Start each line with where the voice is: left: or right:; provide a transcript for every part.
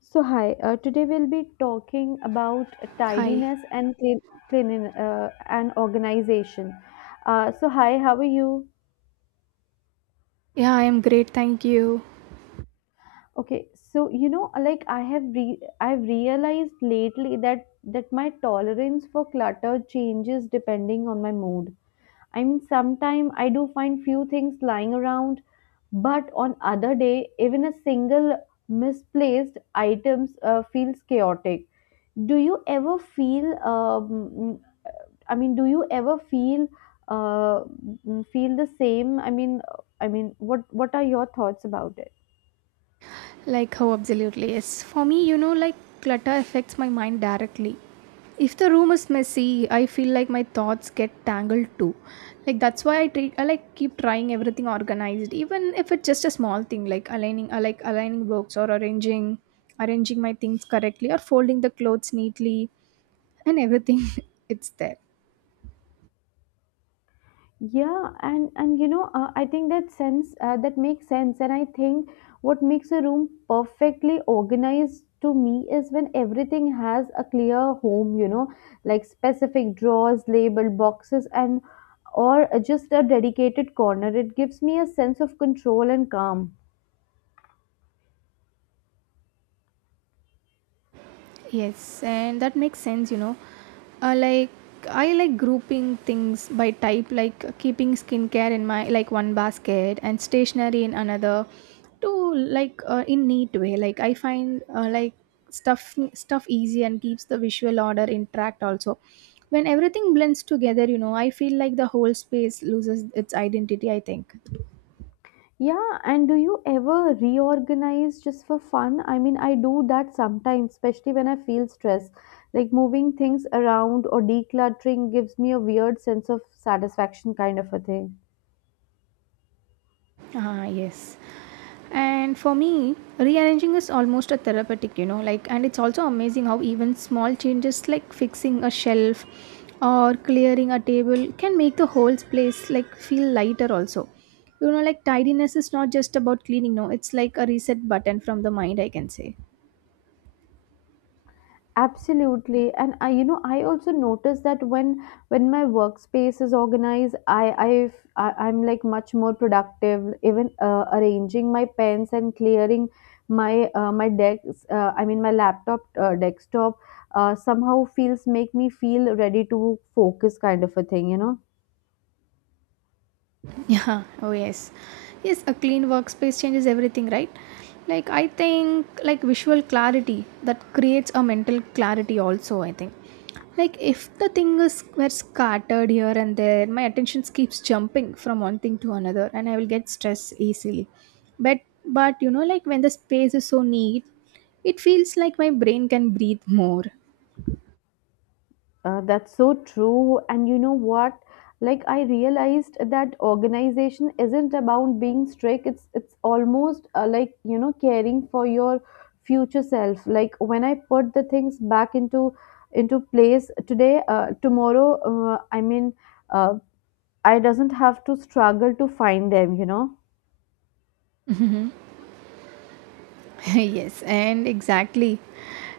left: So, hi, today we'll be talking about
right: Hi.
left: tidiness and clean and organization. So, hi, how are you?
right: Yeah, I am great. Thank you.
left: Okay, so you know, like I've realized lately that my tolerance for clutter changes depending on my mood. I mean, sometimes I do find few things lying around, but on other day, even a single misplaced items feels chaotic. do you ever feel um, do you ever uh, feel the same? I mean, what are your thoughts about it?
right: Like, how absolutely yes. For me, you know, like clutter affects my mind directly. If the room is messy, I feel like my thoughts get tangled too. Like that's why I treat I like keep trying everything organized, even if it's just a small thing like aligning, I like aligning books or arranging, arranging my things correctly or folding the clothes neatly and everything. It's there.
left: Yeah, and you know, I think that makes sense, and I think what makes a room perfectly organized to me is when everything has a clear home. You know, like specific drawers, labeled boxes, and or just a dedicated corner. It gives me a sense of control and calm.
right: Yes, and that makes sense, you know. Like I like grouping things by type, like keeping skincare in my like one basket and stationery in another, to like in neat way. Like I find like stuff easy and keeps the visual order intact. Also, when everything blends together, you know, I feel like the whole space loses its identity. I think.
left: Yeah, and do you ever reorganize just for fun? I mean, I do that sometimes, especially when I feel stressed. Like moving things around or decluttering gives me a weird sense of satisfaction, kind of a thing.
right: Ah, yes. And for me, rearranging is almost a therapeutic, you know, like, and it's also amazing how even small changes like fixing a shelf or clearing a table can make the whole place like feel lighter, also. You know, like, tidiness is not just about cleaning, no, it's like a reset button from the mind, I can say.
left: Absolutely. And i you know i also notice that when my workspace is organized, I I've, I I'm like much more productive, even arranging my pens and clearing my desk, I mean my laptop, desktop, somehow feels make me feel ready to focus, kind of a thing, you know.
right: Yeah, oh yes. Yes, a clean workspace changes everything, right? Like I think like visual clarity that creates a mental clarity also, I think. Like if the thing is were scattered here and there, my attention keeps jumping from one thing to another and I will get stressed easily. But but you know like when the space is so neat, it feels like my brain can breathe more.
left: That's so true. And you know what? Like I realized that organization isn't about being strict. It's almost, like, caring for your future self. Like when I put the things back into place today, tomorrow, I mean, uh, I doesn't have to struggle to find them, you know.
right: Yes, and exactly.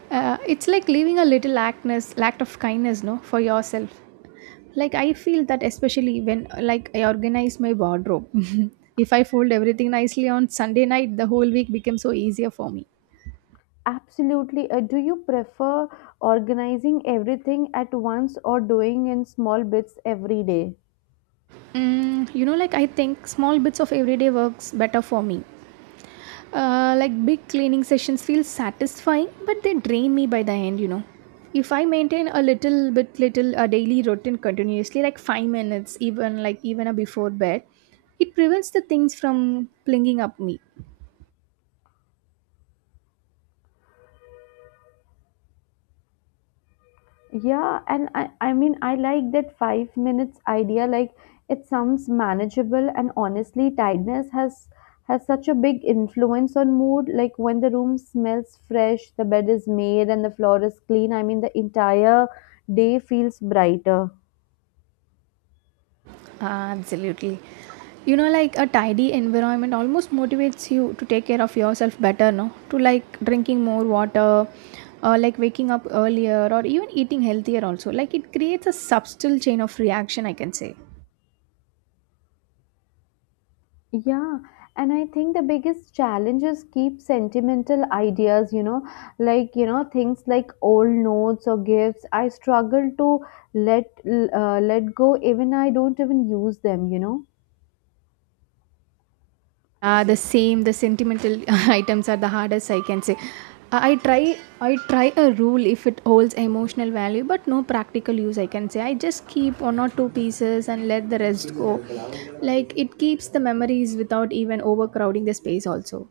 right: It's like leaving a little actness, act of kindness, no, for yourself. Like I feel that especially when like I organize my wardrobe. If I fold everything nicely on Sunday night, the whole week becomes so easier for me.
left: Absolutely. Do you prefer organizing everything at once or doing in small bits every day?
right: Mm, you know, like I think small bits of everyday works better for me. Like big cleaning sessions feel satisfying, but they drain me by the end, you know. If I maintain a little bit, little a daily routine continuously, like 5 minutes, even like even a before bed, it prevents the things from clinging up me.
left: Yeah, and I like that 5 minutes idea. Like, it sounds manageable, and honestly, tiredness has such a big influence on mood. Like when the room smells fresh, the bed is made, and the floor is clean. I mean, the entire day feels brighter.
right: Absolutely, you know, like a tidy environment almost motivates you to take care of yourself better, no? To like drinking more water, like waking up earlier, or even eating healthier. Also, like it creates a subtle chain of reaction, I can say.
left: Yeah, and I think the biggest challenge is keep sentimental ideas, you know, like, things like old notes or gifts. I struggle to let go, even I don't even use them, you know.
right: The same, the sentimental items are the hardest, I can say. I try a rule if it holds emotional value, but no practical use. I can say I just keep 1 or 2 pieces and let the rest go. Like it keeps the memories without even overcrowding the space. Also,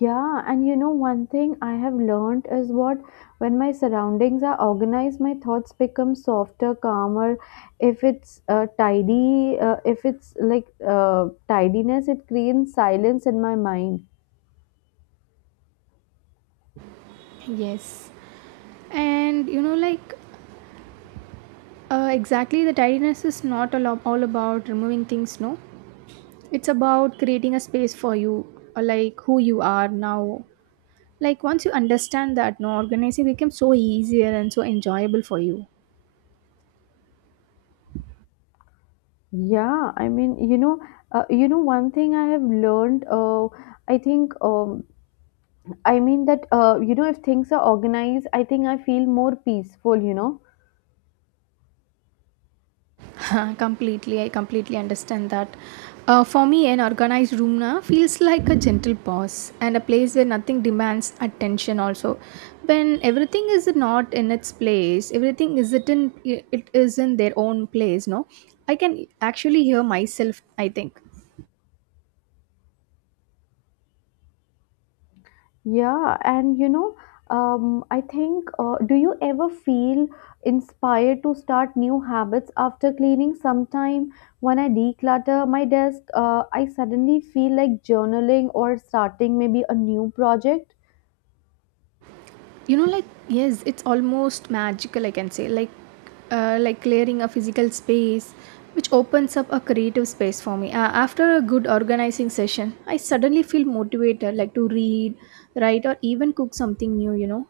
left: Yeah, and you know, one thing I have learned is what when my surroundings are organized, my thoughts become softer, calmer. If it's like tidiness, it creates silence in my mind.
right: yes, and you know, like exactly, the tidiness is not all, ab- all about removing things. No, it's about creating a space for you, like who you are now. Like once you understand that, no organizing becomes so easier and so enjoyable for you.
left: Yeah, I mean, you know, one thing I have learned, I think, I mean that, you know, if things are organized, I think I feel more peaceful, you know.
right: Completely, I completely understand that. For me, an organized room na feels like a gentle pause and a place where nothing demands attention. Also, when everything is not in its place, everything isn't in it is in their own place. No, I can actually hear myself. I think
left: Yeah, and you know, I think, do you ever feel inspired to start new habits after cleaning? Sometime when I declutter my desk, I suddenly feel like journaling or starting maybe a new project.
right: you know like yes it's almost magical I can say like clearing a physical space which opens up a creative space for me after a good organizing session I suddenly feel motivated like to read write or even cook something new you know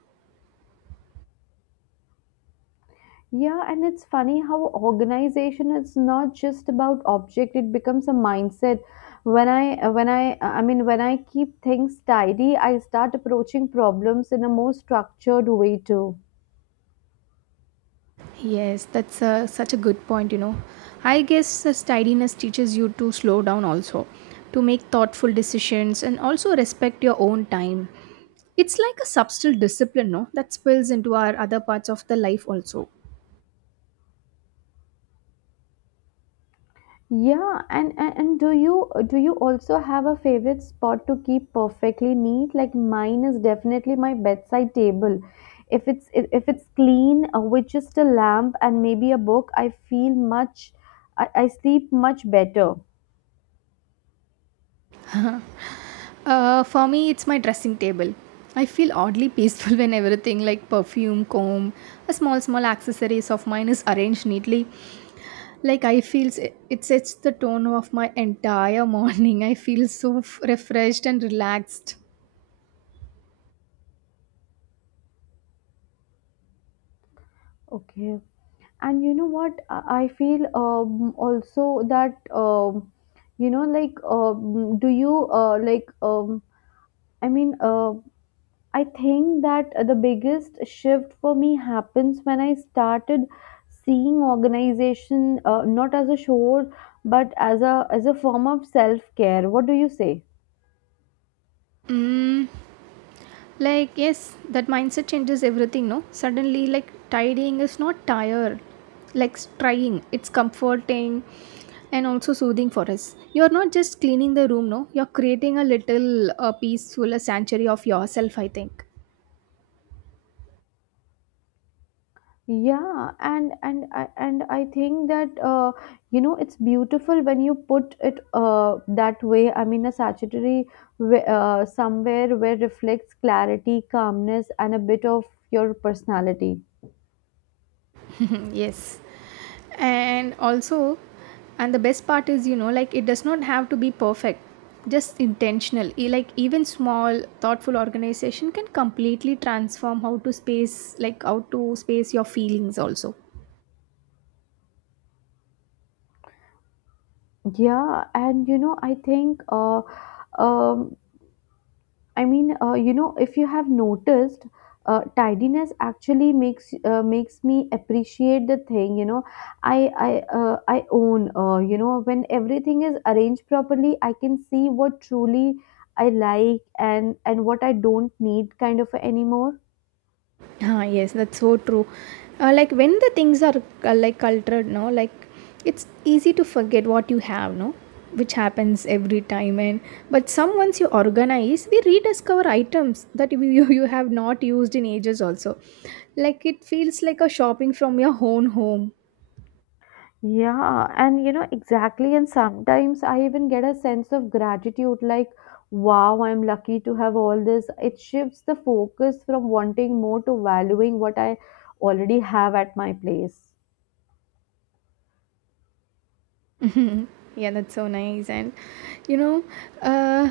left: Yeah, and it's funny how organization is not just about object, it becomes a mindset. When I keep things tidy, I start approaching problems in a more structured way too.
right: yes that's a, such a good point you know I guess this tidiness teaches you to slow down also to make thoughtful decisions and also respect your own time it's like a subtle discipline no that spills into our other parts of the life also.
left: Yeah, and, and do you also have a favorite spot to keep perfectly neat? Like mine is definitely my bedside table. If it's clean, with just a lamp and maybe a book, I sleep much better.
right: For me, it's my dressing table. I feel oddly peaceful when everything like perfume, comb, a small small accessories of mine is arranged neatly. Like I feel s- it sets the tone of my entire morning. I feel so f- refreshed and relaxed.
left: Okay. And you know what, I feel also that do you like i mean uh, I think that the biggest shift for me happens when I started seeing organization, not as a chore but as a form of self care. What do you say?
right: Like yes that mindset changes everything no suddenly like tidying is not tired like trying it's comforting and also soothing for us you're not just cleaning the room no you're creating a little peaceful a sanctuary of yourself I think.
left: Yeah, and I think that, you know, it's beautiful when you put it, that way. I mean, a statuary, somewhere where reflects clarity, calmness, and a bit of your personality.
right: Yes and also and the best part is you know like it does not have to be perfect just intentional E- like even small thoughtful organization can completely transform how to space like how to space your feelings also.
left: Yeah, and you know, I think, um, I mean, you know, if you have noticed, tidiness actually makes me appreciate the thing. You know, I I I own. You know, when everything is arranged properly, I can see what truly I like and what I don't need, kind of anymore.
right: Ah, yes, that's so true. Like when the things are like cultured, no, like it's easy to forget what you have, no, which happens every time. And but some once you organize, we rediscover items that you have not used in ages. Also, like it feels like a shopping from your own home.
left: Yeah, and you know, exactly. And sometimes I even get a sense of gratitude like, wow, I'm lucky to have all this. It shifts the focus from wanting more to valuing what I already have at my place.
right: Mhm. Yeah, that's so nice. And you know, uh,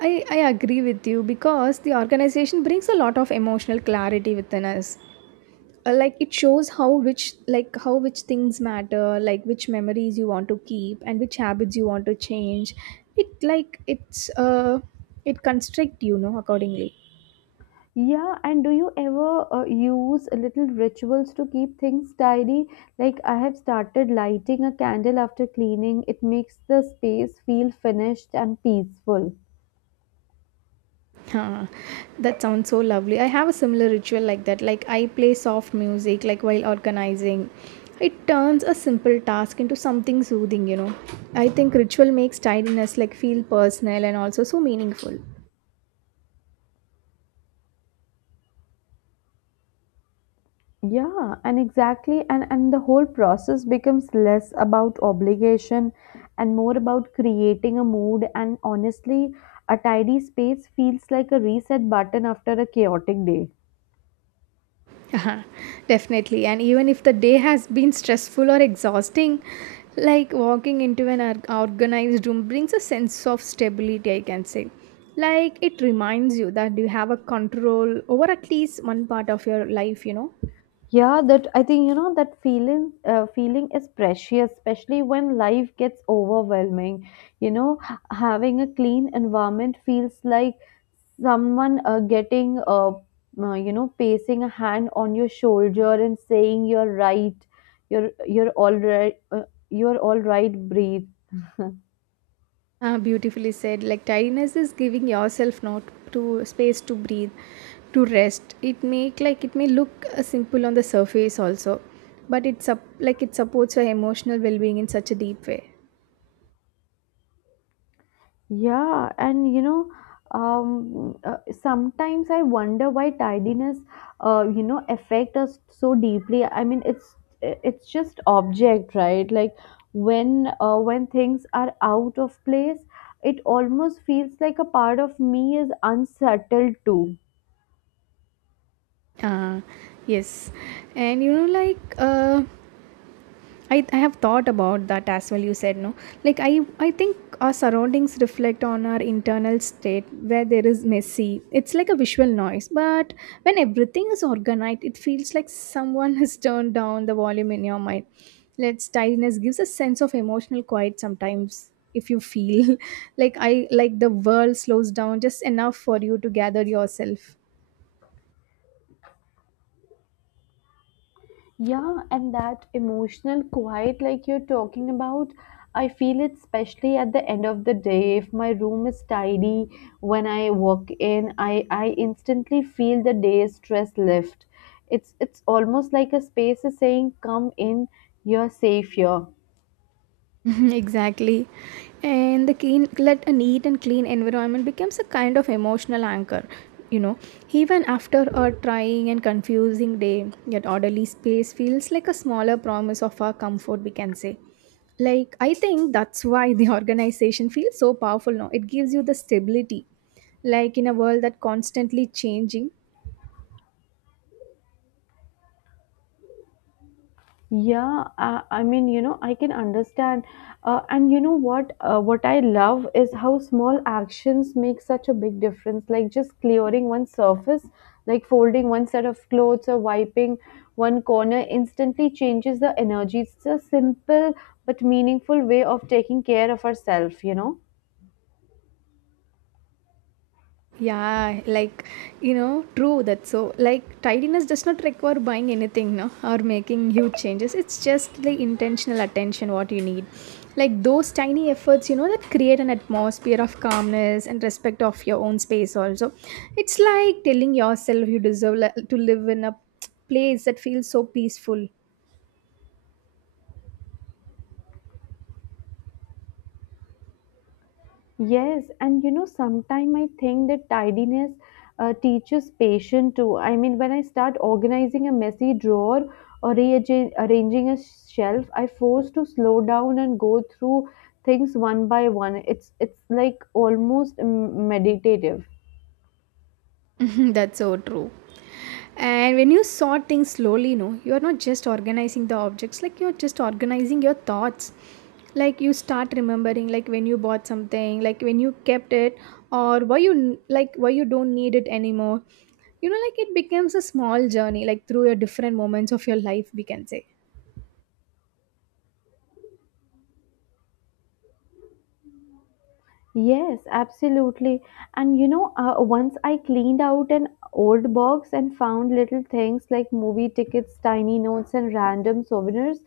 right: I agree with you because the organization brings a lot of emotional clarity within us. Like it shows how which like how which things matter like which memories you want to keep and which habits you want to change it like it's it constrict you know accordingly.
left: Yeah, and do you ever use little rituals to keep things tidy? Like, I have started lighting a candle after cleaning, it makes the space feel finished and peaceful.
right: Huh, that sounds so lovely. I have a similar ritual like that. Like I play soft music like while organizing. It turns a simple task into something soothing, you know. I think ritual makes tidiness like feel personal and also so meaningful.
left: Yeah, and exactly, and the whole process becomes less about obligation and more about creating a mood. And honestly, a tidy space feels like a reset button after a chaotic day.
right: Uh-huh, definitely. And even if the day has been stressful or exhausting, like walking into an or- organized room brings a sense of stability, I can say. Like it reminds you that you have a control over at least one part of your life, you know.
left: Yeah, that, I think, you know, that feeling is precious, especially when life gets overwhelming, you know. Having a clean environment feels like someone, getting you know placing a hand on your shoulder and saying, you're all right, breathe.
right: Beautifully said. Like tidiness is giving yourself not to space to breathe, to rest. It make like it may look simple on the surface also, but it's up like it supports your emotional well-being in such a deep way.
left: Yeah, and you know, sometimes I wonder why tidiness, you know, affect us so deeply. I mean, it's just object, right? Like when things are out of place, it almost feels like a part of me is unsettled too.
right: Uh, yes. And you know, like I have thought about that as well. You said no. Like I think our surroundings reflect on our internal state where there is messy. It's like a visual noise. But when everything is organized, it feels like someone has turned down the volume in your mind. Let's tidiness gives a sense of emotional quiet sometimes. If you feel like I like the world slows down just enough for you to gather yourself.
left: Yeah, and that emotional quiet, like you're talking about, I feel it especially at the end of the day. If my room is tidy when I walk in, I instantly feel the day's stress lift. It's almost like a space is saying, come in, you're safe here.
right: Exactly. And the clean, let a neat and clean environment becomes a kind of emotional anchor. You know, even after a trying and confusing day, yet orderly space feels like a smaller promise of our comfort, we can say. Like, I think that's why the organization feels so powerful now. It gives you the stability. Like, in a world that constantly changing,
left: Yeah, I mean, you know, I can understand. And you know what? What I love is how small actions make such a big difference. Like just clearing one surface, like folding one set of clothes or wiping one corner instantly changes the energy. It's a simple but meaningful way of taking care of ourselves, you know?
right: yeah, like you know, true that's so like tidiness does not require buying anything, no, or making huge changes. It's just the intentional attention what you need. Like those tiny efforts, you know, that create an atmosphere of calmness and respect of your own space also. It's like telling yourself you deserve li- to live in a place that feels so peaceful.
left: Yes, and you know, sometimes I think that tidiness teaches patience too. I mean, when I start organizing a messy drawer or rearranging arranging a shelf, I force to slow down and go through things one by one. It's like almost, meditative.
right: That's so true. And when you sort things slowly, no, you're not just organizing the objects, like you're just organizing your thoughts. Like you start remembering, like when you bought something, like when you kept it, or why you n- like why you don't need it anymore. You know, like it becomes a small journey, like through your different moments of your life, we can say.
left: Yes, absolutely. And you know, once I cleaned out an old box and found little things like movie tickets, tiny notes, and random souvenirs.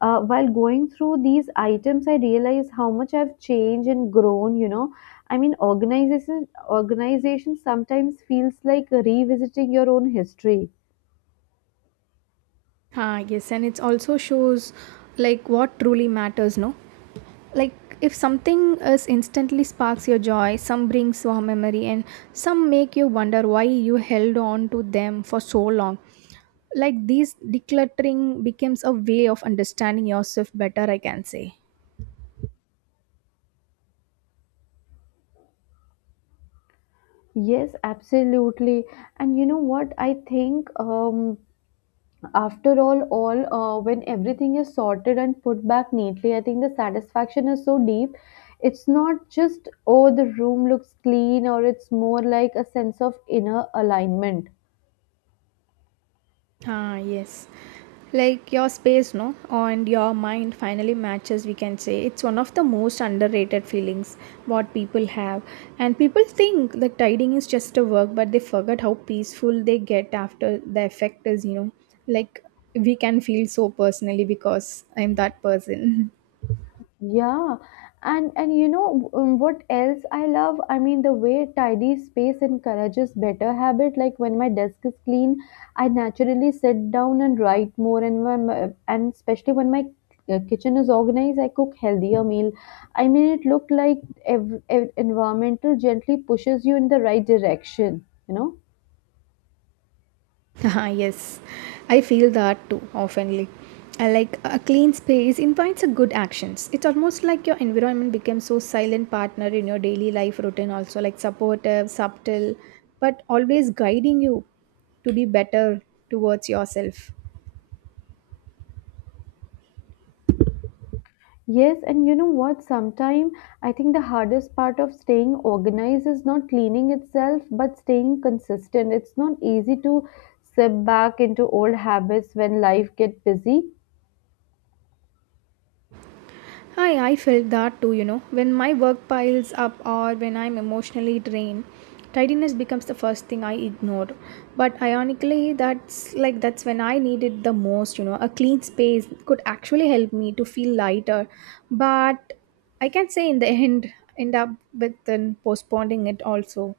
left: While going through these items, I realized how much I've changed and grown. You know, I mean, organization sometimes feels like revisiting your own history.
right: Ah, yes, and it also shows like what truly matters, no? Like if something is instantly sparks your joy some brings warm memory and some make you wonder why you held on to them for so long like this decluttering becomes a way of understanding yourself better I can say.
left: Yes, absolutely. And you know what? I think, after all, when everything is sorted and put back neatly, I think the satisfaction is so deep. It's not just, oh, the room looks clean, or it's more like a sense of inner alignment.
right: Ah, yes. Like your space, no, and your mind finally matches, we can say. It's one of the most underrated feelings what people have. And people think that tidying is just a work, but they forget how peaceful they get after the effect is, you know, like we can feel so personally because I'm that person.
left: Yeah, and you know, what else I love? I mean, the way tidy space encourages better habit. Like when my desk is clean, I naturally sit down and write more. And especially when my kitchen is organized, I cook healthier meal. I mean, it looked like environmental gently pushes you in the right direction, you know?
right: Haha, yes, I feel that too oftenly. I like a clean space invites a good actions. It's almost like your environment becomes so silent partner in your daily life routine also like supportive, subtle, but always guiding you to be better towards yourself.
left: Yes, and you know what? Sometimes I think the hardest part of staying organized is not cleaning itself, but staying consistent. It's not easy to slip back into old habits when life gets busy.
right: Hi, I felt that too, you know. When my work piles up or when I'm emotionally drained, tidiness becomes the first thing I ignore. But ironically, that's when I need it the most, you know. A clean space could actually help me to feel lighter. But I can say in the end up with then postponing it also.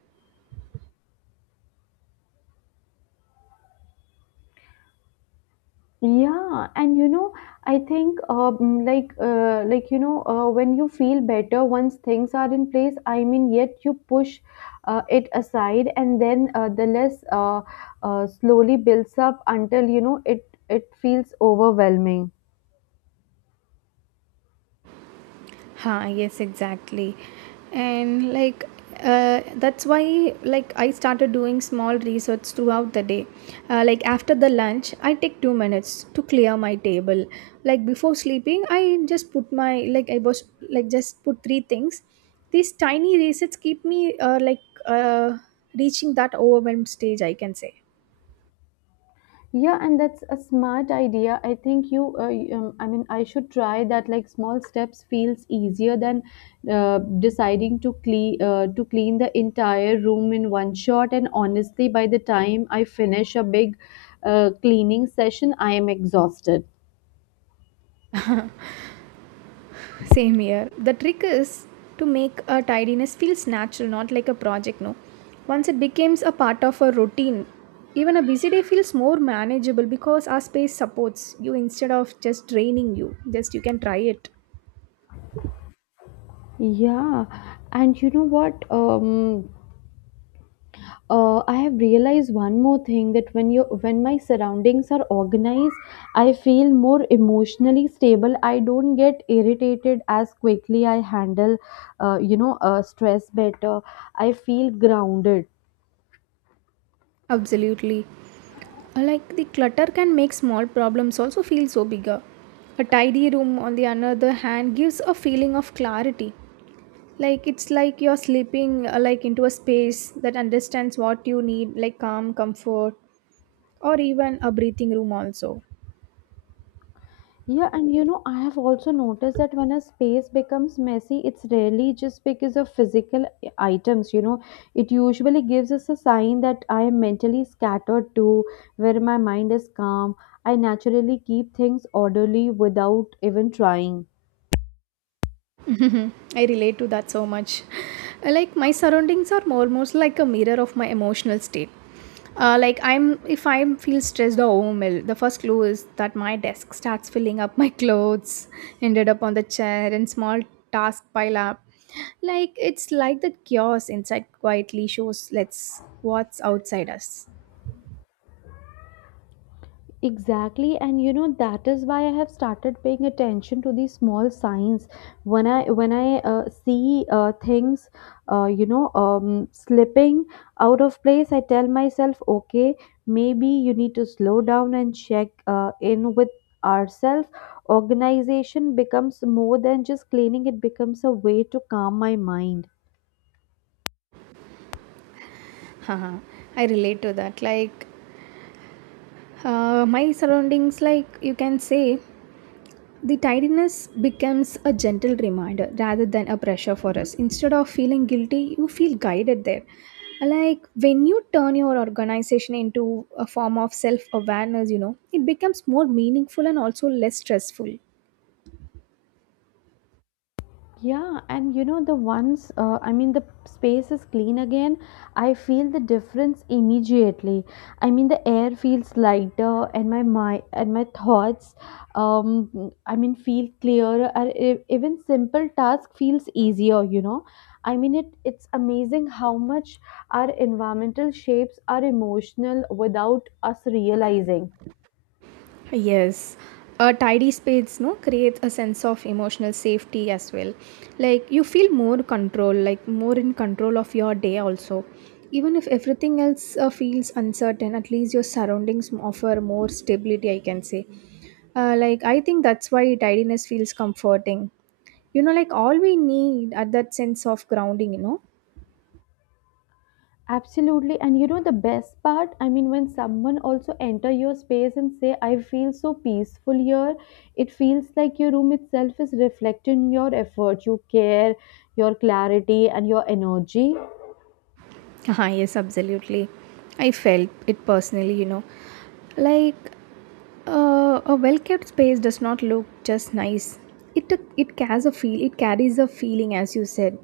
left: Yeah, and you know, I think, when you feel better once things are in place. I mean, yet you push it aside, and then the less, slowly builds up until, you know, it feels overwhelming.
right: Huh, yes, exactly. And that's why like I started doing small research throughout the day. Like after the lunch, I take 2 minutes to clear my table. Like before sleeping, I just put my like I was like just put three things. These tiny resets keep me uh, reaching that overwhelmed stage, I can say.
left: Yeah, and that's a smart idea. I think I mean, I should try that. Like small steps feels easier than deciding to clean the entire room in one shot. And honestly, by the time I finish a big, cleaning session, I am exhausted.
right: Same here. The trick is to make a tidiness feels natural, not like a project. No, once it becomes a part of a routine, even a busy day feels more manageable because our space supports you instead of just draining you. Just you can try it.
left: Yeah, and you know what? I have realized one more thing that when my surroundings are organized, I feel more emotionally stable. I don't get irritated as quickly. I handle, you know, stress better. I feel grounded.
right: Absolutely. Like the clutter can make small problems also feel so bigger. A tidy room, on the other hand, gives a feeling of clarity. Like it's like you're slipping like into a space that understands what you need, like calm, comfort, or even a breathing room also.
left: Yeah, and you know, I have also noticed that when a space becomes messy, it's rarely just because of physical items. You know, it usually gives us a sign that I am mentally scattered too, where my mind is calm. I naturally keep things orderly without even trying.
right: Mhm. I relate to that so much, like my surroundings are more almost like a mirror of my emotional state, like I'm if I feel stressed or overwhelmed, the first clue is that my desk starts filling up. My clothes ended up on the chair and small task pile up. Like it's like the chaos inside quietly shows let's what's outside us.
left: Exactly, and you know that is why I have started paying attention to these small signs. When I see, things, slipping out of place, I tell myself, okay, maybe you need to slow down and check, in with ourselves. Organization becomes more than just cleaning; it becomes a way to calm my mind.
right: Haha, I relate to that. Like my surroundings, like you can say, the tidiness becomes a gentle reminder rather than a pressure for us. Instead of feeling guilty, you feel guided there. Like when you turn your organization into a form of self awareness, you know, it becomes more meaningful and also less stressful.
left: Yeah, and you know, I mean, the space is clean again, I feel the difference immediately. I mean, the air feels lighter, and my thoughts, I mean, feel clearer. Or even simple task feels easier. You know, I mean, it's amazing how much our environmental shapes are emotional without us realizing.
right: Yes, a tidy space no creates a sense of emotional safety as well. Like you feel more control, like more in control of your day also. Even if everything else feels uncertain, at least your surroundings offer more stability. I can say, like I think that's why tidiness feels comforting. You know, like all we need are that sense of grounding. You know.
left: Absolutely. And you know the best part? I mean, when someone also enter your space and say, I feel so peaceful here, it feels like your room itself is reflecting your effort, your care, your clarity and your energy.
right: Ah, yes, absolutely. I felt it personally. You know, like a well-kept space does not look just nice. It has a feel. It carries a feeling, as you said.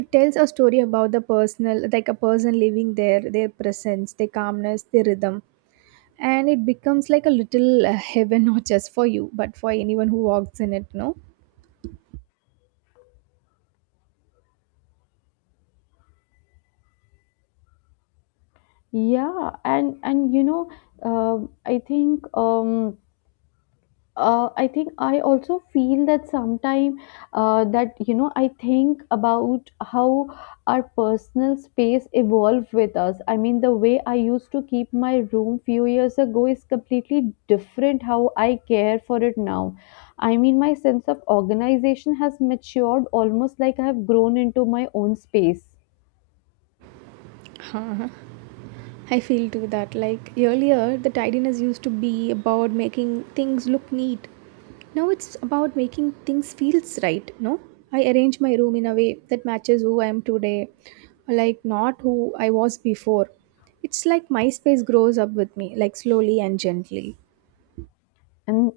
right: It tells a story about the personal, like a person living there, their presence, their calmness, their rhythm, and it becomes like a little heaven, not just for you, but for anyone who walks in it. No,
left: Yeah. And you know, um I think um I think I also feel that sometime, that, you know, I think about how our personal space evolved with us. I mean, the way I used to keep my room few years ago is completely different how I care for it now. I mean, my sense of organization has matured almost like I have grown into my own space.
right: I feel too that like earlier the tidiness used to be about making things look neat. Now it's about making things feels right, no? I arrange my room in a way that matches who I am today, like not who I was before. It's like my space grows up with me, like slowly and gently.
left: And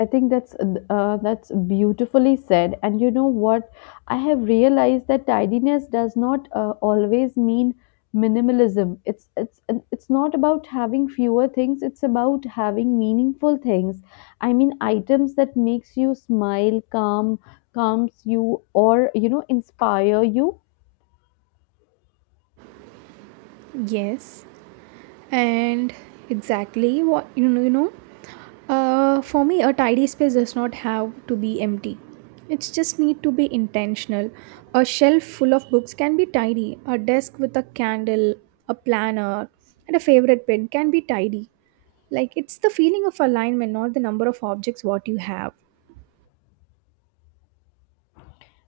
left: I think that's, that's beautifully said. And you know what, I have realized that tidiness does not, always mean minimalism. It's it's not about having fewer things, it's about having meaningful things. I mean, items that makes you smile, calms you, or you know, inspire you.
right: Yes. And exactly what you know, you know, for me a tidy space does not have to be empty, it just need to be intentional. A shelf full of books can be tidy, a desk with a candle, a planner and a favorite pen can be tidy. Like it's the feeling of alignment, not the number of objects what you have.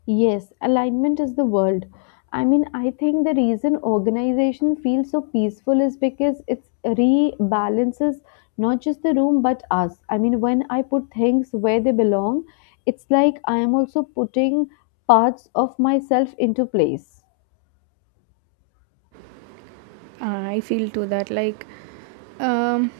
left: Yes, alignment is the world. I mean, I think the reason organization feels so peaceful is because it rebalances not just the room but us. I mean, when I put things where they belong, it's like I am also putting parts of myself into place.
right: I feel to that like um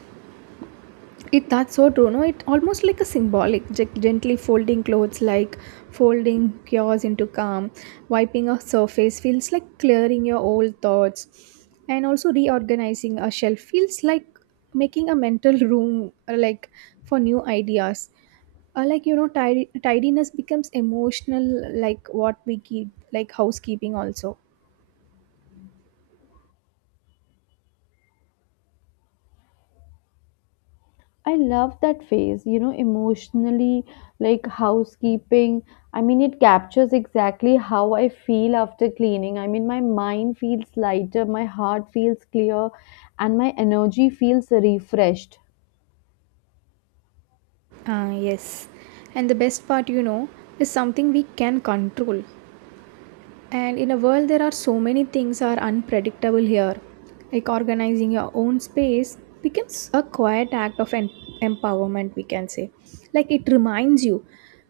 right: it that's so true. No, it almost like a symbolic, gently folding clothes, like folding yours into calm, wiping a surface feels like clearing your old thoughts, and also reorganizing a shelf feels like making a mental room, like for new ideas. Like you know, tidiness becomes emotional, like what we keep, like housekeeping also.
left: I love that phase, you know, emotionally, like housekeeping. I mean, it captures exactly how I feel after cleaning. I mean, my mind feels lighter, my heart feels clear, and my energy feels refreshed.
right: Ah, yes. And the best part, you know, is something we can control. And in a world, there are so many things are unpredictable here. Like organizing your own space becomes a quiet act of empowerment, we can say. Like it reminds you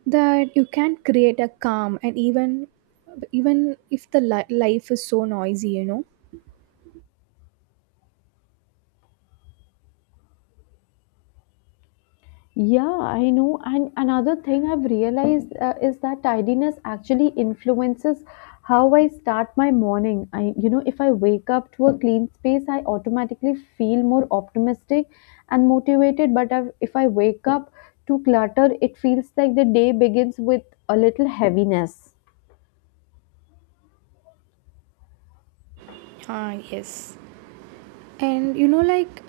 right: that you can create a calm, and even if the life is so noisy, you know.
left: Yeah, I know. And another thing I've realized, is that tidiness actually influences how I start my morning. I, you know, if I wake up to a clean space, I automatically feel more optimistic and motivated. But if I wake up to clutter, it feels like the day begins with a little heaviness.
right: Ah, yes. And you know, like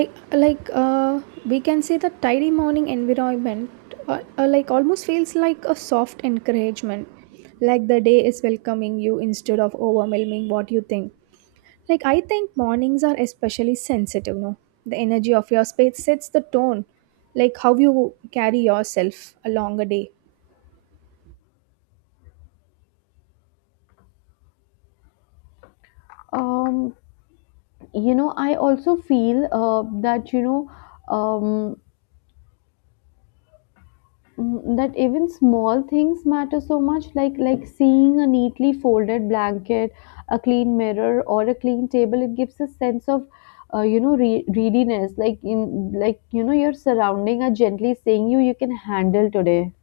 right: I like, we can say that tidy morning environment like almost feels like a soft encouragement, like the day is welcoming you instead of overwhelming what you think. Like I think mornings are especially sensitive, no? The energy of your space sets the tone, like how you carry yourself along a day.
left: Um, you know, I also feel, that, you know, um, that even small things matter so much, like seeing a neatly folded blanket, a clean mirror, or a clean table, it gives a sense of, readiness, like, in like you know your surrounding are gently saying, you can handle today.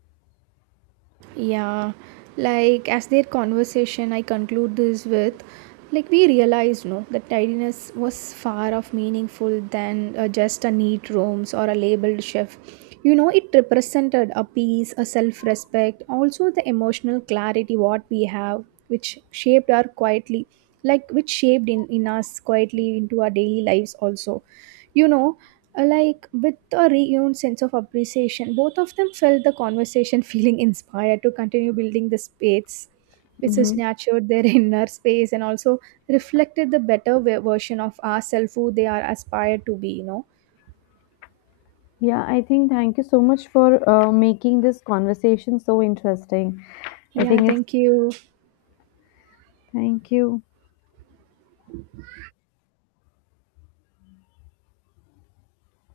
right: Yeah, like as their conversation, I conclude this with, like we realized no that tidiness was far of meaningful than just a neat rooms or a labeled chef. You know, it represented a peace, a self-respect, also the emotional clarity what we have, which shaped our quietly, like which shaped in us quietly into our daily lives also, you know. Like with a renewed sense of appreciation, both of them felt the conversation feeling inspired to continue building the space which is
left: Hmm.
right: nurtured their inner space, and also reflected the better version of ourselves who they are aspired to be, you know.
left: Yeah, I think, thank you so much for, making this conversation so interesting. I
right: Yeah,
left: think it's,
right: thank you.
left: thank you.